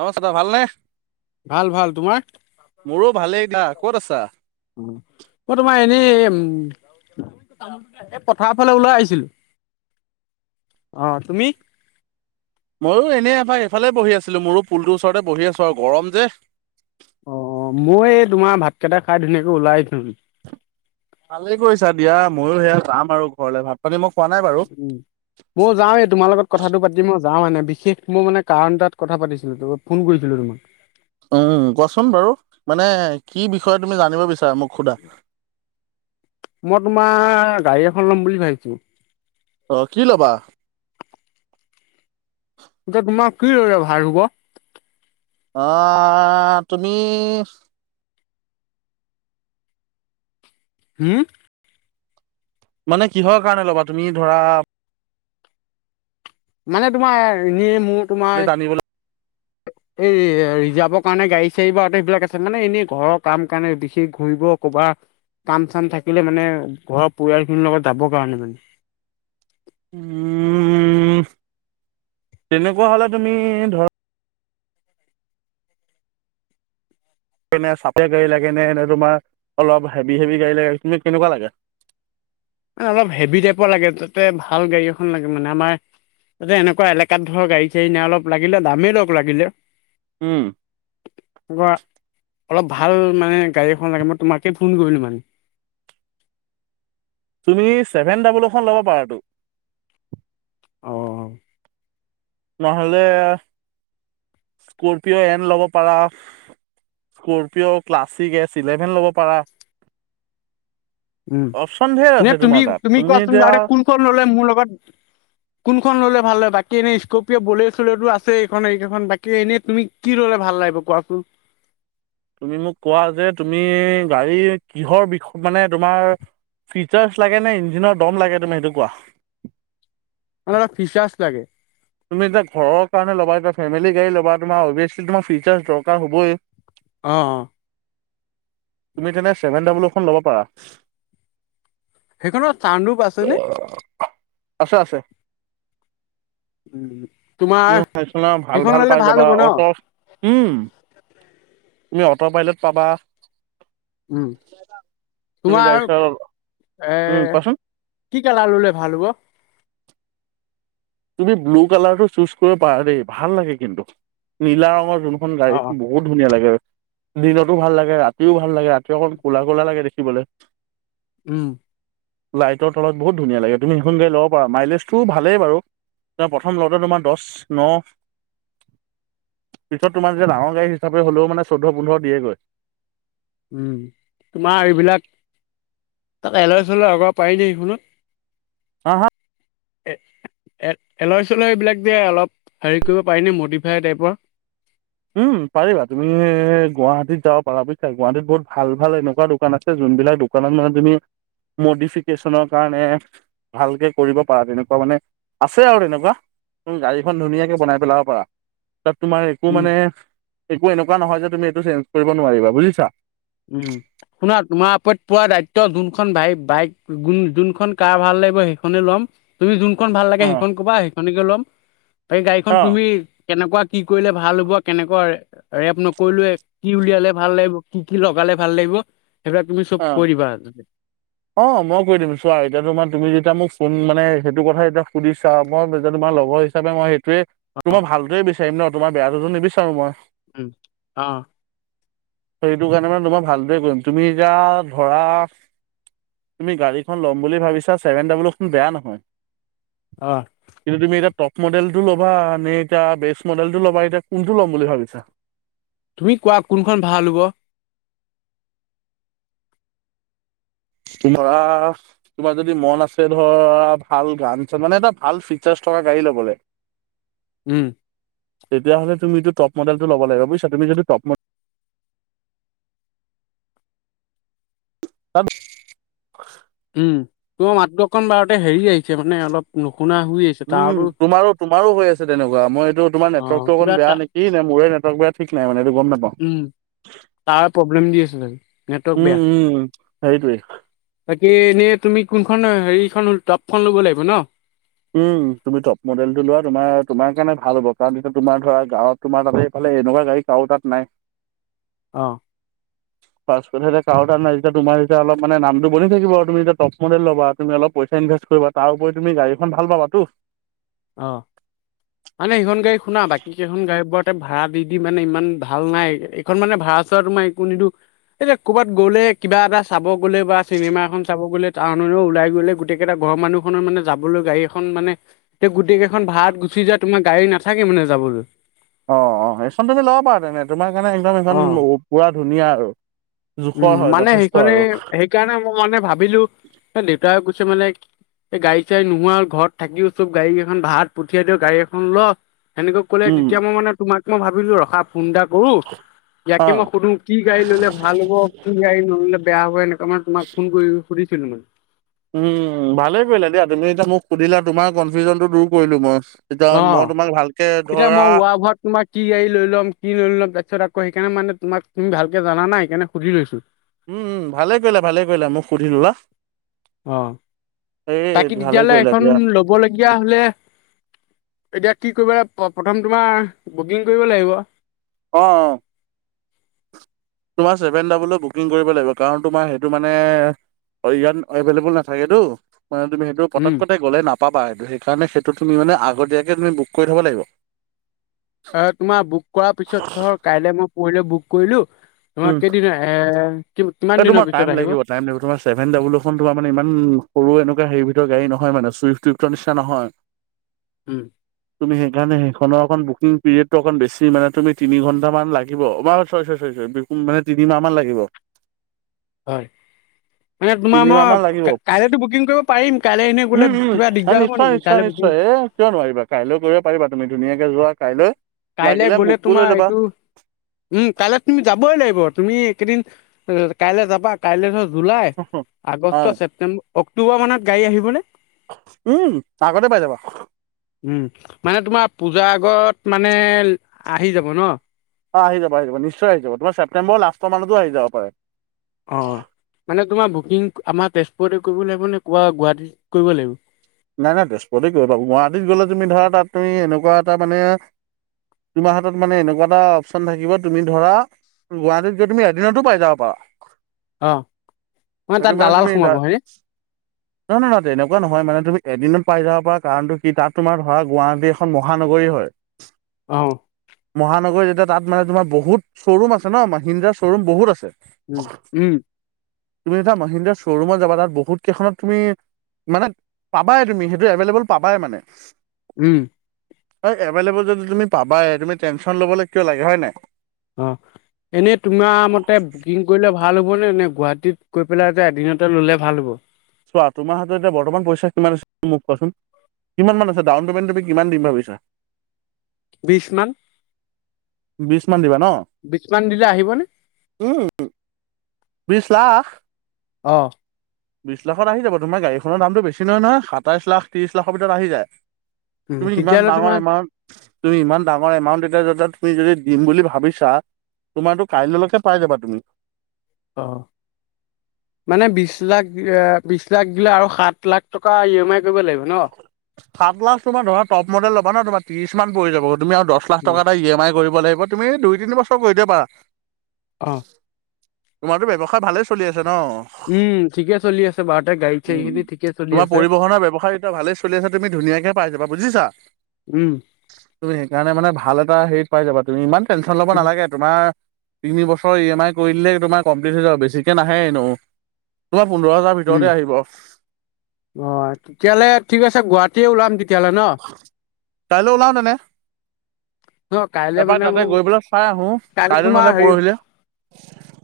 নমস্কাৰ দাদ ভালনেে ভাল ভাল তোমাৰ মোৰো ভালেই গা ক'ত আছা াৰ ফালে ওলাই আহিছিল অ তুমি ময়ো এনেই এফাৰ এইফালে বহি আছিলো মোৰো পুলটোৰ ওচৰতে বহি আছো আৰু গৰম যে অ মই এই তোমাৰ ভাতকেইটা খাই ধুনীয়াকে ওলাই থ ভালেই কৰিৈছা দিয়া ময়ো সেয়া যাম আৰু ঘৰলে ভাত পানী মোক উ ময় যাও এ তোমাৰ লগত কথাটো পাতিম আৰু যাওঁ মানে বিশেষ মই মানে কাৰণ তাত কথা পাতিছিলো ফোন কৰিছিলো তোমাক উম কোৱাচোন বাৰু মানে কি বিষয়ে তুমি জানিব বিচাৰা মোক সোধা? মই তোমাৰ গাড়ী এখন লম বুলি ভাবিছো অ কি ল'বা এতিয়া তোমাৰ কিদৰে ভাৰ হব আহ তুমি হম মানে কিহৰ কাৰণে ল'বা তুমি ধৰা মানে তোমাৰনে মোৰ তোমাৰ চালিিতানীিবল এই ৰিজাৰ্ভৰ কাৰণে গাড়ী চাড়ী বা সবিলাক আছে মানে এনেই ঘৰৰ কাম কাৰণে বিশেষ ঘূৰিব ক'ৰবাত কাম চান থাকিলে মানে ঘৰৰ পৰিয়াল খিনিৰ লগত যাবৰ কাৰণে মানে উম তেনেকুৱা হ'লে তুমি ধৰ চফ গাড়ী লাগে নে ন তোমাৰ অলপ হেভি হেভি গাড়ী লাগে তুমি কেনেকুৱা লাগে অলপ হেভি টাইপৰ লাগে তাতে ভাল গাড়ী এখন লাগে মানে আমাৰ তাতে এনেকুৱা এলেকাত ধৰক গাড়ী চাড়ী নে অলপ লাগিলে দামেই অলপ লাগিলে উম অলপ ভাল মানে গাড়ী এখন লাগে মই তোমাকেই ফোন কৰিলোঁ মানে তুমি ছেভেন ডাবল এখন ল'ব পাৰাাতটো আহঁ নহলে স্কপিঅ এন ল'ব পাৰা স্কৰপিঅ' ক্লাছিক এছ ইলেভেন ল'ব পাৰা [inaudible] উম অপচন ধেৰ এনে আছে তুমি তোমাৰ তাত তুমি কোৱাচোন এতিয়া বে কোনখন ললে মোৰ লগত কোনখন ল'লে ভাল হয় বাকী বাকী এনেই স্কপিয় ব চলেো আছে এই এইখন বাকী এনেই তুমি কি ৰলে ভাল লাগিব কোৱাচোন [inaudible] তুমি মোক কোৱা যে তুমি গাড়ী কিহৰ বিষ মানে তোমাৰ ফিচাৰছ লাগে নে ইঞ্জিনৰ দম লাগে তুমি সেইটো কোৱা [inaudible] ফিচাৰছ লাগে তুমি এতিয়া ঘৰ কাৰে ল'বা এতিয়া ফেমিলি গাড়ী ল'বা তোমাৰ অভিয়াচলি তোমাৰ ফিচাৰ্ছ দৰকাৰ হ'বই অ অ তুমি তেনে ছেভেন ডাবলখন ল'ব পাৰা সেইখনত চান ৰূপ আছেনে আছে আছে উম, তোমাৰ না ভাল সেইখন ভাল ল'লে পাই যাবা অট উম আ তুমি অটো পাইলট পাবা উম, তুমি তোমাৰ তাৰপিছত এ উম কোৱাচোন কি কেলা ললে ভাল হ'ব তুমি ব্লু কালাৰটো চুজ কৰিব পাৰা দেই ভাল লাগে কিন্তু নীলা ৰঙৰ অ অ তুমি বহুত ধুনীয়া লাগে হয় দিনতো ভাল লাগে ৰাতিও ভাল লাগে ৰাতি অকণ ক'লা কোলা লাগে দেখিবলৈ উম। লাইটৰ তলত বহুত ধুনীয়া লাগে তুমি সেইখন গাড়ী ল'ব পা মাইলেজতটো ভালেই বাৰু। প্ৰথম লগতে তোমাৰ দহ ন- পিছত তোমাৰ যে ডাঙৰ গাড়ী হিচাপে হ'লেও মানে চৈধ্য পোন্ধৰ দিয়েগৈ। তোমাৰ এইবিলাক- তাত এলৰা চল আগাব পাৰি ন সেইখনত- হা হা। এ [inaudible] এ এলহ চলহৰিীবিলাক দিয়ে অলপ হেৰি কৰিব পাৰিনে মডিফাই টাইপৰ। উম পাৰিবা তুমি গুৱাহাটীত যাব পাৰা বুজিছা গুৱাহাটীত বহুত ভাল ভাল এনেকুৱা দোকান আছে য- তুম দোকান মান তুমি- মডিফিকেশ্যনৰ কাৰণে ভালকে কৰিব পাৰা তেনেকুৱা মানে- আছে আৰু তেনেকুৱা উম গাড়ীখন ধুনীয়াকে বনাই পেলাব পাৰা তাত তোমাৰ- একো উম, মানে একো এনেকুৱা নহয় যে তুমি এইটো চেঞ্জ কৰিব নোৱাৰিবা বুজিছা। উম। শুনা তোমাৰ ওপৰত পোৱা দায়িত্ব যোনখনাই বাইক যোনখন কাৰ ভাল লাগিব সেইখনে ল'ম। তুমি যোনখন ভাল লাগে অ', সেইখন কবা সেইখনকে ল'ম তাকে গাড়ীখন অ', তুমি- কেনেকুৱা কি কৰিলে ভাল হ'ব কেনেকুৱা ৰেপ নকৰিলোৱে কি উলিয়ালে ভাল লাগিব কি- কি লগালে ভাল লাগিব? সেইবিলাক তুমি চব অ' কৈ দিবা। অ' মই কৰি দিম চোৱা এতিয়া ম তুমি যেতিয়া মোক- কোন মানে সেইটো কথা এতিয়া সুধিছা মই যে তোমাৰ লগৰ হিচাপে মই সেইটোৱে তোমাৰ ভালটোৱে বেছি। চম ন তোাৰেয়াটোতো নিবিচাৰো মই। উম আহ। সেইটো কাৰণে মানে তোমই ভালদৰে কৰিম তুমি এতিয়া ধৰা- তুমি গাড়ীখন ল'ম বুলি ভাবিছা ছেভেন ডাব্লুখন বেয়া নহয়। আহ। কিন্তু তুমি এতিয়া টপ মডেলটো ল'বা নে এতিয়া বেচ মডেলটো ল'বা এতিয়া কোনটো ল'ম বুলি ভাবিছা। তুমি কোৱা কোনখন ভাল হ'ব। তোমাৰৰা তোমাৰ যদি মন আছে ধৰা ভাল গান চান মানে এটা ভাল ফিচাৰ- থকা গাড়ী ল'বলৈ। উম। তেতিয়াহ'লে তুমিতো টপ মডেলটো ল'ব লাগিব বুজিছা তুমি যদিটো টপ মডেল [unintelligible] উম, তোৰ মাত্ৰ অকণ বাৰতে হেৰি আহিছে মানে অলপ নুশুনা শুই আহিছে উম তাৰটোৰ তোমাৰো তোমাৰো হৈ আছে তেনেকুৱা মই এইটো তোম নেটৱৰ্কটো অকণ কিবা টা বেয়া নেকি নে মোৰে নেটৱৰ্ক বেয়া ঠিক নাইানে? উম, টাৱাৰ প্ৰব্লেম দিআছে। উম, উম, হেইতোৱে। তাকে এনেই তুমি কোনখন হেৰিখন টাবখন ল'ব লাগিব ন। উম, তুমি টপ মডেল টো লোৱা তোমাৰ তোমাৰ কাৰণে ভাল হ'ব কাৰণ তেতিয়া তোমাৰ ধৰা গাঁৱত তোমাৰ তাতে ভাল। এনেকুৱা গাড়ী কাৰো তাত নাই। অ', কাৰ তাত নাই যদি তোমাৰ হৈছে অলপ নামটো থাকিব আৰু এতিয়া টপ মডেল ল'বা তুমি অলপইচা ইনভষ্ট কৰিবা তাৰ ওপৰিও। তুমি গাড়ীখন ভাল পাবাতো। অ' মানে সেইখন গাড়ী শুনা বাকী কেইখন গাড়ীৰ বোৰত ততে ভাড়া দি দি মানে ইমান ভাল নাই এইখন মানে ভাড়া চাড়া তোমাৰ একো নিদিওঁ। এতিয়া ক'ৰবাত গ'লে কিবা এটা চাব গ'লে বা চিনেমা এখন চাব গ'লে। টাউনও ওলাই গ'লে গোটেইকেইটা ঘৰৰ মানুহখনৰ মানে যাবলৈ গাড়ী এখন মানে- তে গোটেই কেইখন ভাড়াত গুচি যায়, তোমাৰ গাড়ী নাথাকে মানে যাবলৈ। অ' অ' সেইখন তুমি ল'ব পাৰা তেনে তোমাৰ কাৰণে একদম সেইখন অ'। পুৰা ধুনীয়া আৰু- উম, জোখৰ হয় মানে যথেষ্ট সেইখনে আৰু সেইকাৰণে মই মানে ভাবিলো দেউতাই কৈছে মানে। এই গাড়ী চাড়ী নোহোৱা আৰু ঘৰত থাকিও চ'ব গাড়ী কেইখন ভাড়াত পঠিয়াই দিয়ও গাড়ী এখন ল- সেনেকৈ ক'লে উম তেতিয়া মই মানে তোমাক মই ভাবিলো ৰখা। ফোন এটা কৰো অ ইয়াকে মই সুধো কি গাড়ী ল'লে ভাল হ'ব কি গাড়ী নললে বেয়া হ'ব এনেক - তোমাক তোমাক ফোন কৰি সুধিছিলো মই। উম, ভালেই পৰিলা দিয়া তুমি এতিয়া মোক সুধিলা তোমাৰ কনফিউজন টো দূৰ কৰিলো মই। এতিয়া মই তোমাক ভালকে অ' এতিয়া ধৰা মই ৱাভূৱত তোমাৰ কি গাড়ী লৈ ল'ম কি লৈলম তাৰপাছতক - তো সেইকাণে মানে তোমাক ভালকে জানা না সেইকানে সুধি লৈছো। উম, উম, ভালে কৰিলা ভালে কৰিলা। অ' এই বাকী ভালে তেতিয়াৰে হ'লে কৰিলা এখন দিয়া ল'বলগীয়া হ'লে? এতিয়া কি কৰিব প্ৰথম তোমাৰ বুকিং কৰিব লাগিব। অ' অ'। তোমাৰ চেভেন ডাবুল বুকিং কৰিব লাগিব কাৰণ তোমাৰ সেইটো মানে - হয়, ইয়াত এভেইলেবল নাথাকেতো মানে তুমি সেইটো উম। পতকতে গ'লে নাপ নাপাবা হেটো সেইকাৰণে সেইটো তুমি মানে আগতীয়াকৈ তুমি বুক কৰি থ'ব লাগিব। অ' তোমাৰ বুক কৰা পিছত ধৰ কাইলৈ মই পৰহিলৈ বুক কৰিলো। তোমাৰ কেইদিন এহে কিত। ঐ, তোমাৰ টাইম লাগিব টাইম লাগিব তোমাৰ ছেভেন ডাবুল ফুন তোমা ইমান সৰু এনেকুৱা - হেৰি ভিতৰ গাড়ী নহয় মানে চুইফ্ট টিউবটৰ নিচিনা নহয়। উম তুমি হেইকাৰণে - খনৰ অকণ বুকিং পিৰিয়ডটো অণ বেছি মানে তুমি তিনি - তিমাহ মান লাগিব। হয়। মানে তোমাৰ তিনিমাহ মান লাগিব মই কাইলেতো বুকিং কৰিব পাৰিম। কাইলৈ এনেই উম গলে উম কিবা দিগদাৰ হ'ব নিশ্চয় নেকি নিশ্চয় কাইলৈ - এ কিয় নোৱাৰিবা কাইলৈ কৰিব পাৰিবা তুমি ধুনীয়াকে যোৱা কাইলৈ - কাইলে গ'লে তোমাৰ এইটো উ কাইলৈ তুমি যাবই লাগিব তুমি - একেইদিন কাইলৈ যাবা কাইলৈ - জুলাই, আগষ্ট, হয় ছেপটেম্ব, অক্টোবৰ মানত গাড়ী আহিবনে? উম আগতে পাই যাবা উম, মানে তোমাৰ পূজা - আগত মানে আহি যাব ন? অ, আহি যাব - আহি যাব নিশ্চয় আহি যাব তোমাৰ ছেপ্টেম্বৰ লাষ্টৰ মানতো আহি যাব পাৰে। অ, মানে তোমাৰ বুক - [unintelligible] আমা তেজপুৰতে কৰিব লাগিব নে কাৱা গুৱাহাটীত কৰিব লাগিব? নাই নাই তেজপুতে কৰিব ৱাটীত গ'লে তুমি ধৰা তাত তুমি এনেকুৱা এটা মানে - তোমাৰ হাতত মানে এনেকুৱা এটা অপচন থাকিব তুমি ধৰা - গুৱাহাটীত যে তুমি এদিনতো পাই যাব পা। অ সেইটো তাত মানে দালাল তুমি সোমাব হয়নে [unintelligible] এনেকুৱা নহয় মানে তুমি - পাই যাব পৰা কাৰণটো কি তাত তোমাৰ ধৰা গুৱাহাটী এখন মহানগৰী হয়। অ মহানগৰীযিত। তাত মানে তোমাৰ বহুত শ্বৰুম আছে ন মাসিন্দা শ্বৰুম বহুত আছে। উ - উ তুমি এটা মহিন্দ্ৰা শ্ব'ৰুমত যাবা তাত বহুত কেইখনত তুমি মানে - পাবাই তুমি হেইটো এভেলেভোল পাবাই মানে। উ হয় এভেলভোল যদি তুমি পাবাই তুমি টেনশ্যন ল'বলৈ কিয় লাগে হয় নে। অ, এনেই তোমাৰ মতে বুকিং কৰিলে ভা ভাল হ'ব নে নে গুৱাহাটীত গৈ পেলাই যে এদিনতে ল'লে ভাল হ'ব? চোৱা তোমাৰ হাতত যে এতিয়া বৰ্তমান পইচা কিমান ছে মোক কোৱাচোন? কিমান মান আছে ডাউন পে'মেণ্ট তুমি কিমান দিম ভাবিছ বিছ মান। বিছ মান দিবা ন, বিশ মান দিলে আহিবনে উ বিছ লাখ। অ, বিশ লাখত আহি যাব তোমাৰ গাড়ীখনৰ দামটো বেছ নহয় নহয়, সাতাইশ লাখ ত্ৰিশ লাখৰ ভিতৰত আহি যায়। উম তুমি ইমান তেতিয়াহ'লে ডাঙৰ তোমাৰ এমাউণ্ট তুমি ইমান ডাঙৰ এমাউণ্ট এতিয়া য তাত তুমি যদি দিম বুলি ভাবিছা তোমাতো কাইলৈকে পাই যাবা তুমি। অ। মানে বিশ লাখ বিশ লাখ দিলে আৰু সাত লাখ টকা ই এম আই কৰিব লাগিব ন? সাত লাখ তোমাৰ ধৰা ট মডেল লবা ন তোমাৰ ত্ৰিশ লাখ পৰি যাব। তুমি আৰু দহ লাখ উম, টকা এটা এম আই কৰিব দ লাগিব তুমি দুই তিন বছৰ কৰি দিয়াবা। অ তোমাৰতো ব্যৱসায় ভালে চলি আছে। উম ঠিকে চলি আছে বাৰুতে গাড়ী উ চাড়ী খিনি ঠিকে চলি তোমাৰ আছে পৰিবহনৰ ব্যৱসায় এতিয়া ভালেই চলি আছে। তুমি ধুনীয়াকে পাই যাবা বুজিছা। উম তুমি সেইকাৰণে মানে ভাল এটা হেৰিত পাই যাবা, তুমি ইমান তেনশন ল'ব নালাগে। তোমাৰ তিনি বছৰ ই এম আই কৰি দলেে তোমাৰ কমপ্লিট হৈ যাব, বেছিকে নাহে এনেওঁ তোম উম অ তেতিয়াহ'লে ঠিক আছে, গুৱাহাটী ত ওলাম তেতিয়াহ'লে ন। কাইলৈ ওলাও ন নে। ন কাইলে তাৰপৰা মানে তাতে মোৰ গৈ পেললৈ চাই আহো, কাইলৈ নলে পৰহিলে।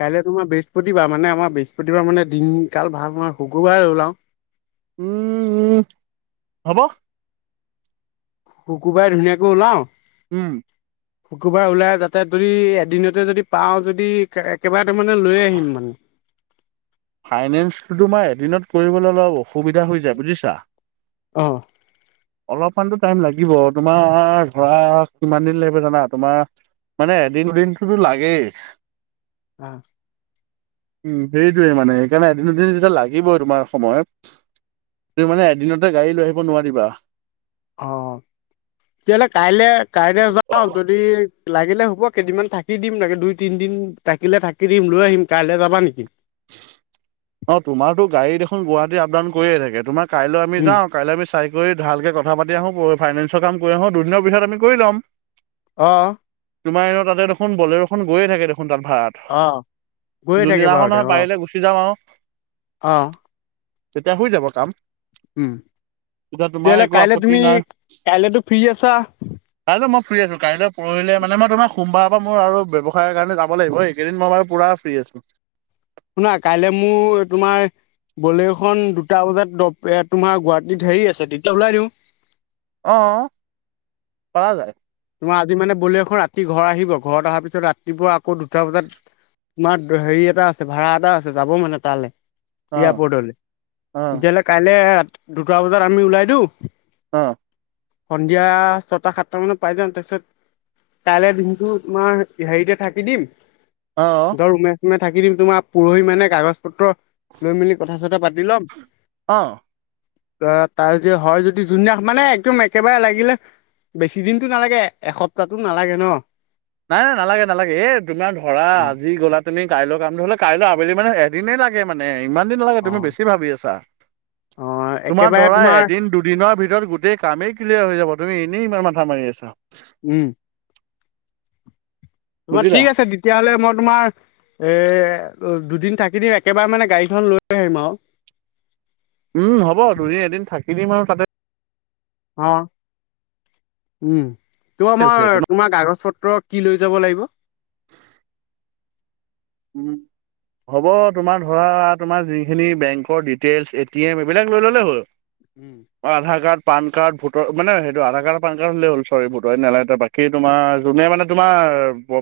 কাইলৈ তোমাৰ বেছ বৃহস্পতিবাৰ মানে আমাৰ বৃহস্পতিবাৰ মানে দিনকাল ভাল, মই শুকুৰবাৰে ওলাওঁ। উম উম হ'ব। শুকুৰবাৰে ধুনীয়াকৈ ওলাওঁ। উম। শুকুৰবাৰ ওলাই যাতে যদি এদিনতে যদি পাও যদি কেইবাটা মানে লৈ আহিম মানে। ফাইনেন্সটো তোমাৰ এদিনত কৰিবলৈ অলপ অসুবিধা হৈ যায় বুজিছা। অহ। অলপমানতো টাইম লাগিব, তোমাৰ ধৰা কিমান দিন লাগিব জানা তোমাৰ মানে এদিন দুদিনটোতো লাগেই। উ। উম সেইটোৱে মানে সেইকাৰণে এদিন দুদিন লাগিবই তোমাৰ সময়ত। তুম মানে এদিনতে গাড়ী লৈ আহিব নোৱাৰিবা। অ তেতিয়াহ'লে কাইলে কাইলে যাওঁ। যদি লাগ থাকিলে হ'ব কেইদিনমান থাকি দিম লাগে। দুই তিনিদিন থাকিলে থাকি দিম লৈ আহিম কাইলৈ যাবা নেকি? [inaudible] অ তোমাৰো গাড়ী দেখোন গুৱাহাটী আপডাউন কৰি থাকে, তোমাৰ কাইলৈ আমি উম, যাওঁ কাই আ চাই কৰি ভালকৈ কথা পাতি আহোঁ ফাইনেন্ঞ্চৰ কাম কৰি আহোঁ, দুদিনৰ ভিতৰত আমি কৰি ল'ম। অহ তোমাৰ ইও তাতে দেখোন বলেৰখন গয়ে থাকে দেখ সু তাত ভাড়াত অ', গৈয়ে যোনদিনাখন হয় পাৰিলে গুচি যাম আৰু। অঁ। তেতিয়া হৈ যাব কাম। উম। তেতিয়া তোমাৰ তেতিয়াহ'লে একো কাইলে আপত্তি তুমি নাই কাইলেতো ফ্ৰী আছা। কাইলৈ মই ফ্ৰী আছো কাইলৈ পৰহিলে। মই তোমাক সোমবাৰৰ পৰা মোৰ আৰু ব্যৱসায়ৰ কাৰণে যাব লাগিব, এইকেইদিন মই বাৰু পূৰা ফ্ৰী আছোঁ। শুনা কাইলৈ মোৰ তোমাৰ বলেৰখন দুটা বজাত তোমাৰ গুৱাহাটীত হেৰি আছে তেতিয়া ওলাই দিওঁ। অহ পৰা যায়। তোমাৰ আজি মানে বলেৰখন ৰাতি ঘৰত আহিব। ঘৰত অহাৰ পিছত ৰাতিপুৱা আকৌ দুটা বজাত তোমাৰ হেৰি এটা আছে, ভাড়া এটা আছে যাব মানে তালৈ। অ' এয়াৰপৰ্টলৈ অ' তেতিয়াহ'লে কাইলে দুটা বজাত আমি ওলাই দিওঁ। অ সন্ধিয়া ছয়টা সাতটা মানত পাই যাওঁ তাৰপিছত কাইলৈ দিনটো তোমাৰ হেৰিতে থাকি দিম অ' অ' ধৰ ৰুমে চুমে থাকি দিম তোমাৰ পৰহি মানে কাগজ পত্ৰ লৈ মেলি কথা চথা পাতি ল'ম অ তাৰ হয় যদি যোনদিনা মানে একদম একেবাৰে লাগিলে বেছি দিন টো নালাগে এসপ্তাহো নালাগে ন নাই নাই নালাগে নালাগে এই তোমাৰ ধৰা আজি গ'লা তুমি কাইলৈ কাম ধ হলো কাইলৈ আবেলি মানে এদিনেই লাগে মানে ইমান দিন নালাগে অ তুমি বেছি ভাবি আছা অ তোমাৰ একেবাৰে ধৰা এদিন দুদিনৰ ভিতৰত গোটেই কামেই ক্লিয়াৰ হৈ যাব তুমি এনেই ইমান মান মাৰ আছা উম তোমাৰ বুজিলা ঠিক আছে তেতিয়াহলে মই তোমাৰ এই দুদিন থাকি দি একেবাৰে মানে গাড়ীখন লৈ আহিম আৰু উম হ'ব দুনে এদিন থাকি দিম আৰু তাতে অ উম ত আছে এইটো আমাৰ ন তোমাৰ কাগজ পত্ৰ কি লৈ যাব লাগিব উম হ'ব তোমাৰ ধৰা তোমাৰ যিখিনি বেংকৰ ডিটেইলছ এটি এম এইবিলাক লৈ ল'লেই হ'ল উম আধাৰ কাৰ্ড পান কাৰ্ড ভোটৰ মানে সেইটো আধাৰ কাৰ পান কাৰ্ড হ'লে হ'ল চৰি ভোটৰ নাগ বাকী তোমাৰ যোনে মানে তোমাৰ [inaudible]